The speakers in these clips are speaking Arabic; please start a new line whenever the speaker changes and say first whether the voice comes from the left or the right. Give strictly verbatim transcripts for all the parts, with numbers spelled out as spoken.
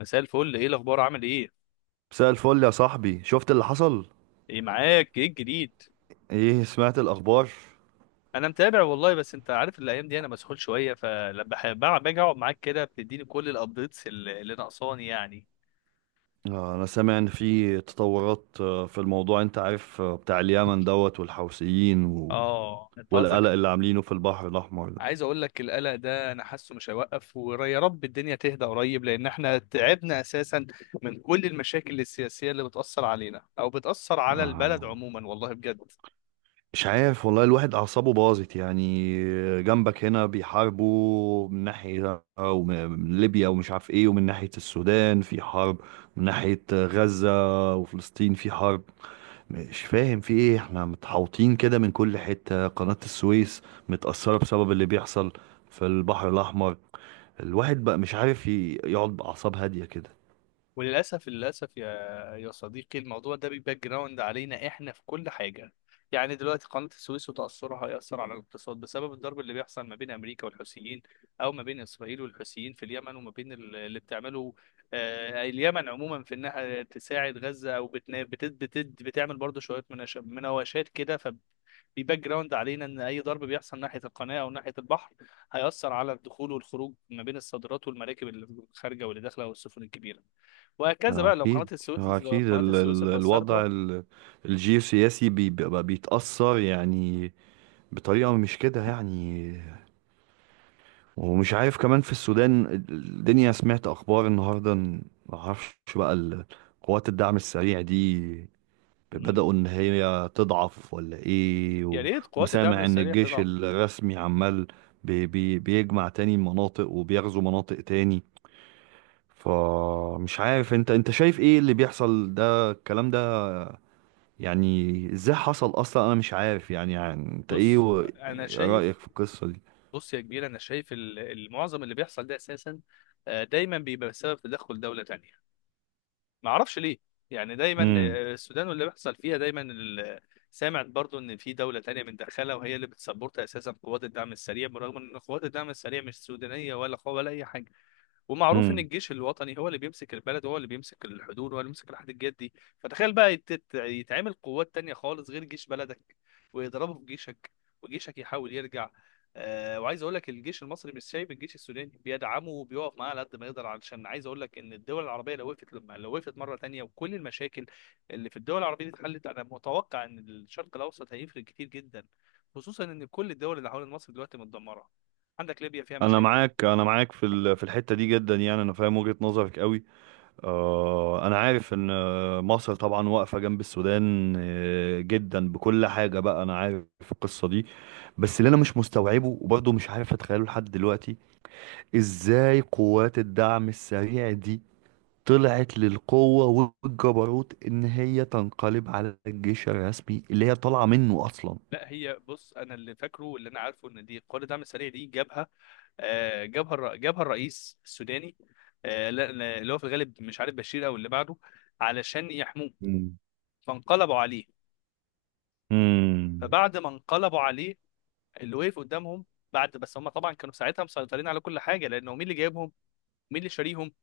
left: مساء الفل، ايه الاخبار؟ عامل ايه؟
right: مساء الفل يا صاحبي، شفت اللي حصل؟
left: ايه معاك؟ ايه الجديد؟
right: ايه، سمعت الاخبار؟
left: انا متابع والله، بس انت عارف الايام دي انا مسحول شويه، فلما بح- بع- باجي اقعد معاك كده بتديني كل الابديتس اللي اللي ناقصاني يعني.
right: آه، انا سامع ان في تطورات، آه، في الموضوع انت عارف، آه، بتاع اليمن دوت والحوثيين و...
left: اه انت قصدك.
right: والقلق اللي عاملينه في البحر الاحمر ده.
left: عايز اقول لك القلق ده انا حاسه مش هيوقف، ويا رب الدنيا تهدى قريب، لان احنا تعبنا اساسا من كل المشاكل السياسيه اللي بتاثر علينا او بتاثر على البلد
right: آه،
left: عموما، والله بجد.
right: مش عارف والله، الواحد اعصابه باظت يعني. جنبك هنا بيحاربوا من ناحية، أو من من ليبيا ومش عارف ايه، ومن ناحية السودان في حرب، من ناحية غزة وفلسطين في حرب. مش فاهم في ايه، احنا متحوطين كده من كل حتة. قناة السويس متأثرة بسبب اللي بيحصل في البحر الأحمر. الواحد بقى مش عارف ي- يقعد بأعصاب هادية كده.
left: وللاسف للاسف يا يا صديقي، الموضوع ده بيباك جراوند علينا احنا في كل حاجه. يعني دلوقتي قناه السويس وتاثرها هياثر على الاقتصاد بسبب الضرب اللي بيحصل ما بين امريكا والحوثيين، او ما بين اسرائيل والحوثيين في اليمن، وما بين ال- اللي بتعمله آه، اليمن عموما في انها تساعد غزه، او بتنا- بت- بت- بتعمل برضه شويه مناش- مناوشات كده. ف بيباك جراوند علينا ان اي ضرب بيحصل ناحيه القناه او ناحيه البحر هياثر على الدخول والخروج ما بين الصادرات والمراكب اللي خارجه واللي داخله والسفن الكبيره، وهكذا
right: ما
left: بقى. لو قناة
right: أكيد
left: السويس
right: ما
left: لو
right: أكيد
left: قناة
right: ال
left: السويس
right: ال
left: اتأثرت بقى.
right: الوضع ال الجيوسياسي بي- بيبقى بيتأثر يعني، بطريقة مش كده يعني. ومش عارف كمان، في السودان الدنيا سمعت أخبار النهاردة إن- ما أعرفش بقى ال- قوات الدعم السريع دي بدأوا
left: مم.
right: إن هي تضعف ولا إيه،
left: يا
right: و...
left: ريت قوات الدعم
right: وسامع إن
left: السريع
right: الجيش
left: تضعف.
right: الرسمي عمال بي... بي... بيجمع تاني مناطق وبيغزو مناطق تاني. فمش عارف، انت انت شايف ايه اللي بيحصل ده؟ الكلام ده يعني ازاي حصل اصلا؟ انا مش عارف يعني, يعني انت ايه
left: بص
right: و...
left: أنا شايف.
right: رأيك في القصة دي؟
left: بص يا كبير، أنا شايف ال- المعظم اللي بيحصل ده أساسا آه، دايما بيبقى بسبب تدخل دولة تانية. ما أعرفش ليه، يعني دايما
right: امم
left: آه، السودان واللي بيحصل فيها دايما ال- سامع برضو إن في دولة تانية متدخلة وهي اللي بتسبورت أساسا قوات الدعم السريع، برغم إن قوات الدعم السريع مش سودانية ولا ولا أي حاجة. ومعروف ان
right: امم
left: الجيش الوطني هو اللي بيمسك البلد، هو اللي بيمسك الحدود، هو اللي بيمسك الحديقات دي. فتخيل بقى يت- يت- يتعمل قوات تانية خالص غير جيش بلدك، ويضربوا في جيشك، وجيشك يحاول يرجع. آه، وعايز اقول لك الجيش المصري مش سايب الجيش السوداني، بيدعمه وبيقف معاه على قد ما يقدر، علشان عايز اقول لك ان الدول العربيه لو وقفت لما لو وقفت مره تانية وكل المشاكل اللي في الدول العربيه دي اتحلت، انا متوقع ان الشرق الاوسط هيفرق كتير جدا، خصوصا ان كل الدول اللي حوالين مصر دلوقتي متدمره. عندك ليبيا فيها
right: انا
left: مشاكل.
right: معاك انا معاك في ال... في الحتة دي جدا يعني، انا فاهم وجهة نظرك قوي. آه، أنا عارف إن آه، مصر طبعا واقفة جنب السودان آه، جدا بكل حاجة بقى. أنا عارف القصة دي، بس اللي أنا مش مستوعبه وبرضه مش عارف أتخيله لحد دلوقتي، إزاي قوات الدعم السريع دي طلعت للقوة والجبروت إن هي تنقلب على الجيش الرسمي اللي هي طالعة منه أصلا؟
left: لا هي بص، انا اللي فاكره واللي انا عارفه ان دي قوات الدعم السريع دي جابها آه، جابها الر- جابها الرئيس السوداني، آه، لا- لا- اللي هو في الغالب مش عارف بشير او اللي بعده، علشان يحموه.
right: مم.
left: فانقلبوا عليه.
right: مم.
left: فبعد ما انقلبوا عليه، اللي وقف قدامهم، بعد بس هم طبعا كانوا ساعتها مسيطرين على كل حاجه، لانه مين اللي جايبهم؟ مين اللي شاريهم؟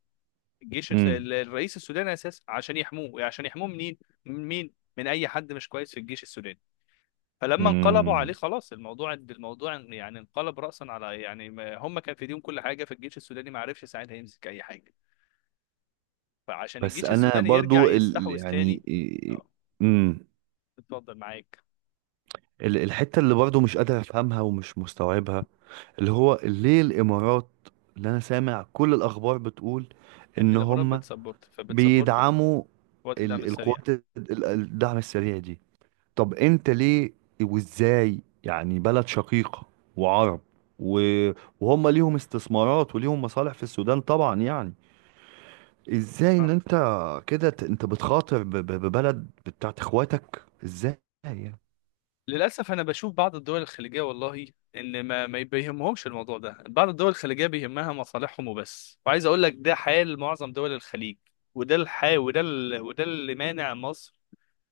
left: الجيش الس-
right: مم.
left: ال- الرئيس السوداني اساسا، عشان يحموه. عشان يحموه منين؟ من مين؟ من اي حد مش كويس في الجيش السوداني. فلما انقلبوا عليه
right: مم.
left: خلاص، الموضوع الموضوع يعني انقلب رأسا على يعني ما- هم كان في ايديهم كل حاجة، فالجيش السوداني ما عرفش ساعتها يمسك أي حاجة. فعشان
right: بس
left: الجيش
right: انا
left: السوداني يرجع
right: برضو ال...
left: يستحوذ تاني.
right: يعني
left: اه
right: آه، مم.
left: اتفضل معاك.
right: ال- الحتة اللي برضه مش قادر أفهمها ومش مستوعبها، اللي هو ليه الإمارات، اللي أنا سامع كل الأخبار بتقول
left: ان
right: إن
left: الامارات
right: هم
left: بتسبورت، فبتسبورت
right: بيدعموا
left: وقت الدعم
right: ال-
left: السريع.
right: القوات ال- ال- الدعم السريع دي؟ طب أنت ليه؟ وإزاي يعني بلد شقيقة وعرب، و- وهم ليهم استثمارات وليهم مصالح في السودان طبعا يعني، إزاي إن
left: اه
right: أنت كده ت- أنت بتخاطر ب- ب- ببلد بتاعت إخواتك إزاي يعني؟
left: للاسف، انا بشوف بعض الدول الخليجيه والله ان ما ما بيهمهمش الموضوع ده. بعض الدول الخليجيه بيهمها مصالحهم وبس، وعايز اقول لك ده حال معظم دول الخليج، وده الحال، وده ال... وده اللي مانع مصر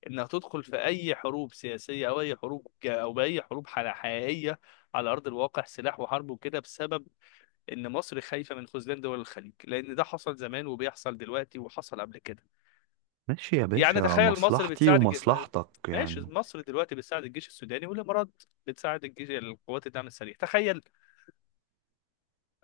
left: انك تدخل في اي حروب سياسيه او اي حروب جا- او باي حروب حل- حقيقيه على ارض الواقع، سلاح وحرب وكده، بسبب ان مصر خايفه من خذلان دول الخليج، لان ده حصل زمان وبيحصل دلوقتي وحصل قبل كده.
right: ماشي يا
left: يعني
right: باشا،
left: تخيل مصر
right: مصلحتي
left: بتساعد الج- ما-
right: ومصلحتك
left: ماشي،
right: يعني.
left: مصر دلوقتي بتساعد الجيش السوداني، والامارات بتساعد الجيش القوات الدعم السريع. تخيل،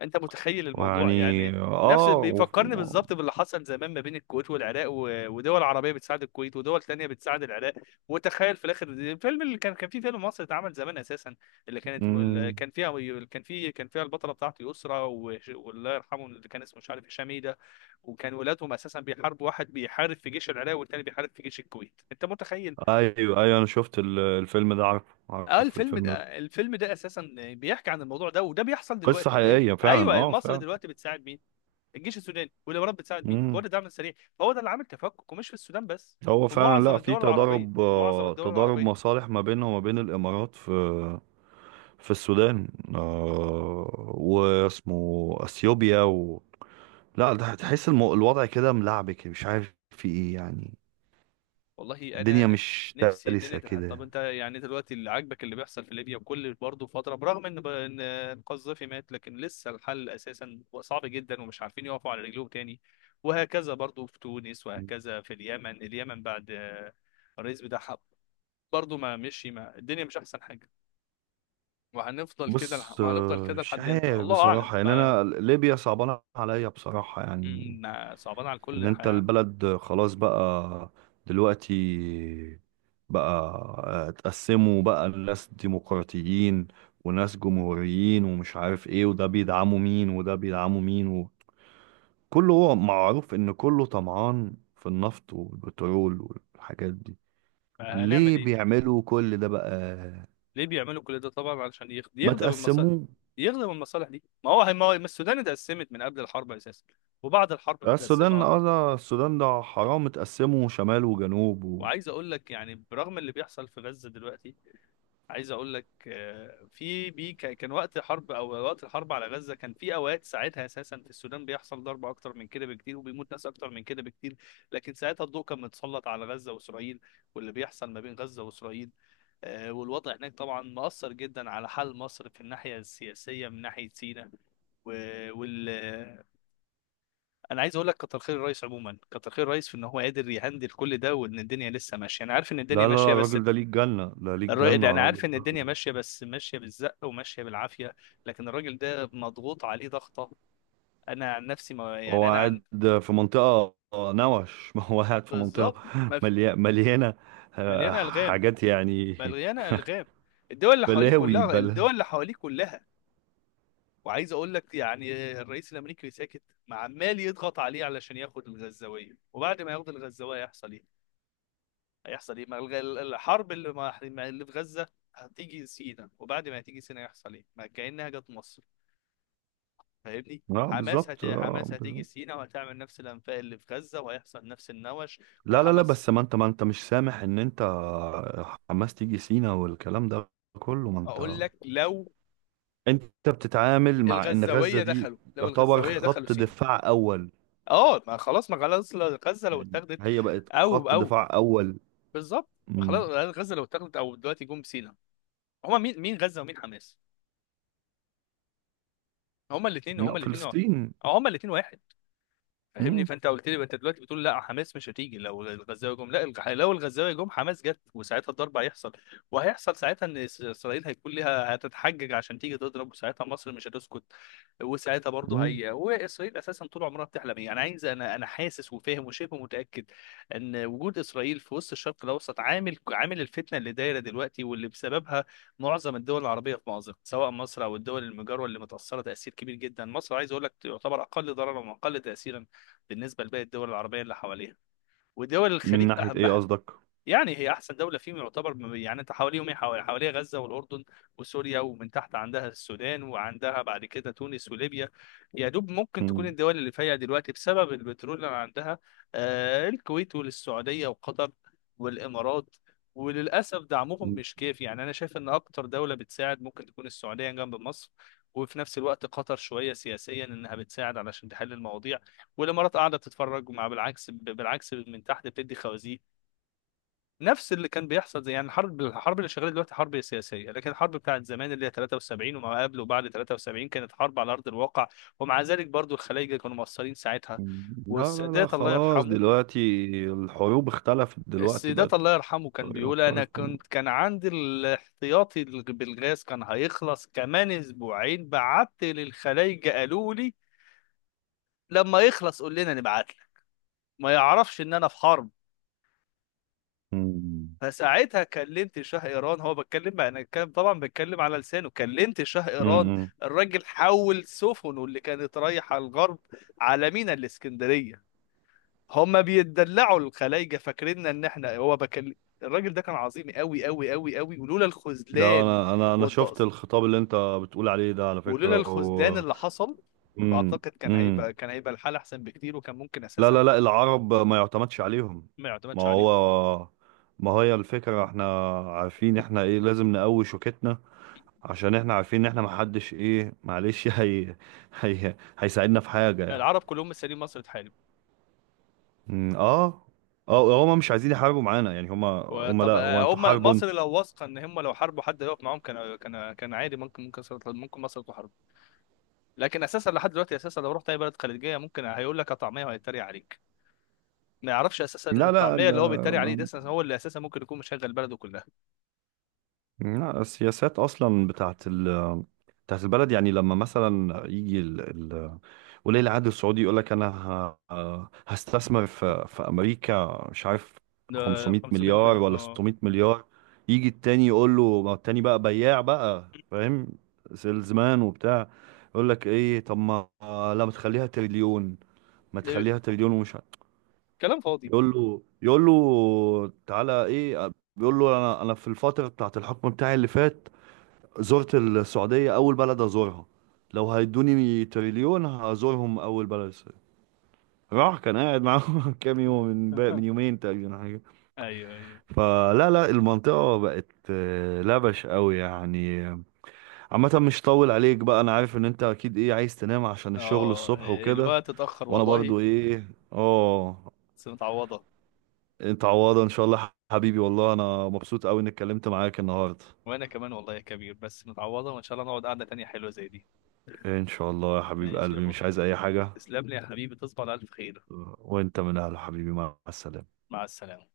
left: انت متخيل الموضوع
right: ويعني
left: يعني. نفس
right: اه، و...
left: بيفكرني
right: و...
left: بالظبط باللي حصل زمان ما بين الكويت والعراق، و- ودول عربيه بتساعد الكويت ودول تانية بتساعد العراق. وتخيل في الاخر، الفيلم اللي كان كان في فيلم مصري اتعمل زمان اساسا، اللي كانت اللي
right: مم.
left: كان فيها كان في كان فيها البطله بتاعته يسرا وش- والله يرحمه اللي كان اسمه مش عارف هشام ايه ده، وكان ولادهم اساسا بيحاربوا، واحد بيحارب في جيش العراق والتاني بيحارب في جيش الكويت، انت متخيل.
right: ايوه، ايوه، انا شفت ال- الفيلم ده، عارف
left: اه
right: عارف
left: الفيلم
right: الفيلم ده.
left: ده، الفيلم ده اساسا بيحكي عن الموضوع ده، وده بيحصل
right: قصة
left: دلوقتي اهي.
right: حقيقية فعلا،
left: ايوه،
right: اه،
left: مصر
right: فعلا.
left: دلوقتي بتساعد مين؟ الجيش السوداني، ولو رب بتساعد مين؟ هو ده
right: مم.
left: الدعم السريع. فهو ده اللي عامل تفكك، ومش في السودان بس،
right: هو
left: في
right: فعلا،
left: معظم
right: لا، في
left: الدول العربيه،
right: تضارب،
left: في معظم
right: آه
left: الدول
right: تضارب
left: العربيه.
right: مصالح ما بينها وما بين الامارات، في في السودان، آه واسمه اثيوبيا و... لا، ده تحس المو... الوضع كده ملعبك، مش عارف في ايه يعني.
left: والله
right: الدنيا
left: انا
right: مش
left: نفسي الدنيا
right: سلسة
left: تتحل. طب
right: كده.
left: انت يعني دلوقتي اللي عاجبك اللي بيحصل في ليبيا؟ وكل برضه فتره برغم ان ب- ان القذافي مات، لكن لسه الحل اساسا صعب جدا ومش عارفين يقفوا على رجلهم تاني. وهكذا برضه في تونس، وهكذا في اليمن. اليمن بعد آه، الرئيس بتاعها برضه ما مشي، ما الدنيا مش احسن حاجه. وهنفضل كده
right: بص،
left: لح- وهنفضل
right: آه،
left: كده
right: مش
left: لحد امتى؟
right: عارف
left: الله اعلم.
right: بصراحة يعني،
left: ما
right: أنا ليبيا صعبانة عليا بصراحة يعني،
left: مم، صعبان على
right: إن
left: الكل.
right: أنت
left: ح-
right: البلد خلاص بقى دلوقتي بقى. آه، اتقسموا بقى، الناس ديمقراطيين وناس جمهوريين، ومش عارف إيه، وده بيدعموا مين وده بيدعموا مين. وكله هو معروف إن كله طمعان في النفط والبترول والحاجات دي.
left: هنعمل
right: ليه
left: ايه؟
right: بيعملوا كل ده بقى؟
left: ليه بيعملوا كل ده؟ طبعا علشان يخ-
right: ما
left: يخدم المصالح،
right: تقسموه
left: يخدم المصالح دي. ما هو ما هو ما السودان اتقسمت من قبل الحرب اساسا، وبعد الحرب متقسمه
right: السودان
left: اكتر.
right: اه السودان ده حرام، اتقسموا شمال وجنوب و...
left: وعايز اقول لك يعني برغم اللي بيحصل في غزه دلوقتي، عايز اقول لك آه، في بي ك- كان وقت حرب او وقت الحرب على غزه، كان في اوقات ساعتها اساسا في السودان بيحصل ضرب اكتر من كده بكتير، وبيموت ناس اكتر من كده بكتير، لكن ساعتها الضوء كان متسلط على غزه واسرائيل واللي بيحصل ما بين غزه واسرائيل. آه، والوضع هناك طبعا مؤثر جدا على حال مصر في الناحيه السياسيه من ناحيه سيناء و- وال انا عايز اقول لك كتر خير الرئيس عموما، كتر خير الرئيس في ان هو قادر يهندل كل ده، وان الدنيا لسه ماشيه. انا عارف ان الدنيا
right: لا، لا،
left: ماشيه
right: لا،
left: بس
right: الراجل ده ليه الجنة، ده ليه
left: الراجل ده،
right: الجنة
left: انا
right: الراجل
left: عارف ان
right: ده.
left: الدنيا ماشيه بس ماشيه بالزق وماشيه بالعافيه، لكن الراجل ده مضغوط عليه ضغطه. انا عن نفسي ما
right: هو
left: يعني انا عن.
right: قاعد في منطقة، آه، نوش ما هو قاعد في منطقة
left: بالظبط. مف-
right: ملي... مليانة آه،
left: مليانه الغام
right: حاجات يعني،
left: مليانه الغام الدول اللي حواليك
right: بلاوي
left: كلها
right: بلا
left: الدول اللي حواليك كلها وعايز اقول لك يعني الرئيس الامريكي ساكت، ما عمال يضغط عليه علشان ياخد الغزاويه. وبعد ما ياخد الغزاويه هيحصل ايه؟ هيحصل ايه؟ ما الغ- الحرب اللي ما اللي في غزه هتيجي سينا، وبعد ما هتيجي سينا يحصل ايه؟ ما كانها جت مصر، فاهمني.
right: اه
left: حماس هت...
right: بالظبط، آه،
left: حماس هتيجي
right: بالظبط.
left: سينا وهتعمل نفس الانفاق اللي في غزه، وهيحصل نفس النوش.
right: لا، لا، لا،
left: وحماس
right: بس ما انت ما انت مش سامح ان انت حماس تيجي سينا والكلام ده كله؟ ما انت
left: اقول لك، لو
right: انت بتتعامل مع ان غزة
left: الغزاويه
right: دي
left: دخلوا، لو
right: يعتبر
left: الغزاويه دخلوا
right: خط
left: سينا.
right: دفاع اول.
left: اه، ما خلاص، ما خلاص. لو غزه لو
right: يعني
left: اتاخدت،
right: هي بقت
left: او
right: خط
left: او
right: دفاع أول.
left: بالظبط.
right: مم.
left: خلاص. غزه لو اتاخدت، او دلوقتي جم سينا، هما مين؟ مين غزه ومين حماس؟ هما الاثنين،
right: لا،
left: هما الاثنين،
right: فلسطين.
left: هما الاثنين واحد، فاهمني.
right: مم.
left: فانت قلت لي انت دلوقتي بتقول لا، حماس مش هتيجي لو الغزاوي جم. لا الغ- لو الغزاوي جم، حماس جت، وساعتها الضرب هيحصل. وهيحصل ساعتها ان إس- اسرائيل هيكون ليها هتتحجج عشان تيجي تضرب، وساعتها مصر مش هتسكت. وساعتها برضه
right: مم.
left: هي واسرائيل اساسا طول عمرها بتحلم ايه. انا عايز انا انا حاسس وفاهم وشبه متاكد ان وجود اسرائيل في وسط الشرق الاوسط عامل عامل الفتنه اللي دايره دلوقتي، واللي بسببها معظم الدول العربيه في مأزق، سواء مصر او الدول المجاوره اللي متاثره تاثير كبير جدا. مصر عايز اقول لك تعتبر اقل ضررا واقل تاثيرا بالنسبه لباقي الدول العربيه اللي حواليها ودول
right: من
left: الخليج.
right: ناحية
left: أنا
right: إيه
left: بح-
right: قصدك؟
left: يعني هي احسن دوله فيهم يعتبر. م- يعني انت حواليهم ايه؟ حوالي حواليها غزه والاردن وسوريا، ومن تحت عندها السودان، وعندها بعد كده تونس وليبيا. يا دوب ممكن تكون
right: مم.
left: الدول اللي فيها دلوقتي بسبب البترول اللي عندها آه الكويت والسعوديه وقطر والامارات. وللاسف دعمهم
right: مم.
left: مش كافي، يعني انا شايف ان اكتر دوله بتساعد ممكن تكون السعوديه جنب مصر، وفي نفس الوقت قطر شويه سياسيا انها بتساعد علشان تحل المواضيع، والامارات قاعده تتفرج. مع بالعكس، بالعكس، من تحت بتدي خوازيق. نفس اللي كان بيحصل زي يعني الحرب، الحرب اللي شغاله دلوقتي حرب سياسيه، لكن الحرب بتاعت زمان اللي هي تلاتة وسبعين وما قبل وبعد ثلاثة وسبعين كانت حرب على ارض الواقع. ومع ذلك برضو الخلايجه كانوا مقصرين ساعتها.
right: لا، لا، لا،
left: والسادات الله
right: خلاص،
left: يرحمه،
right: دلوقتي الحروب اختلفت، دلوقتي
left: السادات
right: بقت
left: الله يرحمه كان
right: طريقة
left: بيقول انا
right: مختلفة.
left: كنت كان عندي الاحتياطي بالغاز كان هيخلص كمان اسبوعين، بعت للخلايجه قالوا لي لما يخلص قول لنا نبعت لك. ما يعرفش ان انا في حرب.
right: مم.
left: فساعتها كلمت شاه ايران، هو بتكلم بقى، انا كان طبعا بتكلم على لسانه، كلمت شاه ايران.
right: مم.
left: الراجل حول سفنه اللي كانت رايحه الغرب على مينا الاسكندريه. هما بيتدلعوا الخلايجه، فاكريننا ان احنا هو بكلم. الراجل ده كان عظيم، قوي قوي قوي قوي، ولولا
right: لا،
left: الخذلان
right: أنا أنا أنا شفت
left: والتقص،
right: الخطاب اللي أنت بتقول عليه ده على
left: ولولا
right: فكرة
left: الخذلان
right: و...
left: اللي حصل،
right: مم.
left: بعتقد كان
right: مم.
left: هيبقى كان هيبقى الحال احسن بكتير، وكان ممكن
right: لا، لا،
left: اساسا.
right: لا، العرب ما يعتمدش عليهم.
left: ما
right: ما
left: يعتمدش عليهم،
right: هو، ما هي الفكرة، احنا عارفين احنا ايه، لازم نقوي شوكتنا عشان احنا عارفين ان احنا محدش، ايه، معلش هي هي هيساعدنا في حاجة يعني؟
left: العرب كلهم مستنيين مصر تحارب.
right: مم، اه، اه، هما مش عايزين يحاربوا معانا يعني. هما هما، لا،
left: وطب
right: هو
left: آه،
right: انتوا
left: هم
right: حاربوا
left: مصر
right: انتوا.
left: لو واثقه ان هم لو حاربوا حد يقف معاهم، كان كان كان عادي، ممكن ممكن مصر تطلع- ممكن مصر تحارب. لكن اساسا لحد دلوقتي اساسا، لو رحت اي بلد خليجيه ممكن هيقول لك طعميه وهيتريق عليك. ما يعرفش اساسا ان
right: لا، لا،
left: الطعميه
right: لا,
left: اللي هو بيتريق عليه ده
right: ما-
left: أساساً هو اللي اساسا ممكن يكون مشغل بلده كلها.
right: لا، السياسات اصلا بتاعت ال بتاعت البلد يعني، لما مثلا يجي ال... ال... ولي العهد السعودي يقول لك، انا ه... هستثمر في... في امريكا، مش عارف،
left: ده
right: 500
left: 500
right: مليار
left: مليون.
right: ولا
left: اه
right: 600 مليار. يجي التاني يقول له، ما التاني بقى بياع بقى فاهم، سيلزمان وبتاع، يقول لك ايه؟ طب ما لا، ما تخليها تريليون، ما
left: ده
right: تخليها تريليون ومش عارف.
left: كلام فاضي.
right: يقول له، يقول له تعالى ايه؟ بيقول له، انا انا في الفتره بتاعت الحكم بتاعي اللي فات زرت السعودية أول بلد أزورها، لو هيدوني تريليون هزورهم أول بلد السعودية. راح كان قاعد معاهم كام يوم، من بق- من يومين تقريبا حاجة.
left: ايوه ايوه.
right: فلا، لا، المنطقة بقت آه، لبش قوي يعني. عامة، مش طول عليك بقى، أنا عارف إن أنت أكيد إيه، عايز تنام عشان الشغل
left: اه
right: الصبح وكده.
left: الوقت اتاخر
right: وأنا
left: والله،
right: برضو إيه، آه،
left: بس متعوضه.
right: أنت عوضة إن شاء الله حبيبي. والله أنا مبسوط قوي إني اتكلمت معاك النهاردة.
left: وانا كمان والله يا كبير، بس متعوضه، وان شاء الله نقعد قعده تانية حلوه زي دي.
right: إن شاء الله يا حبيب
left: ماشي يا
right: قلبي،
left: بطل،
right: مش عايز أي حاجة.
left: تسلم لي يا حبيبي، تصبح على الف خير.
right: وانت من اهل، حبيبي، مع السلامة.
left: مع السلامة.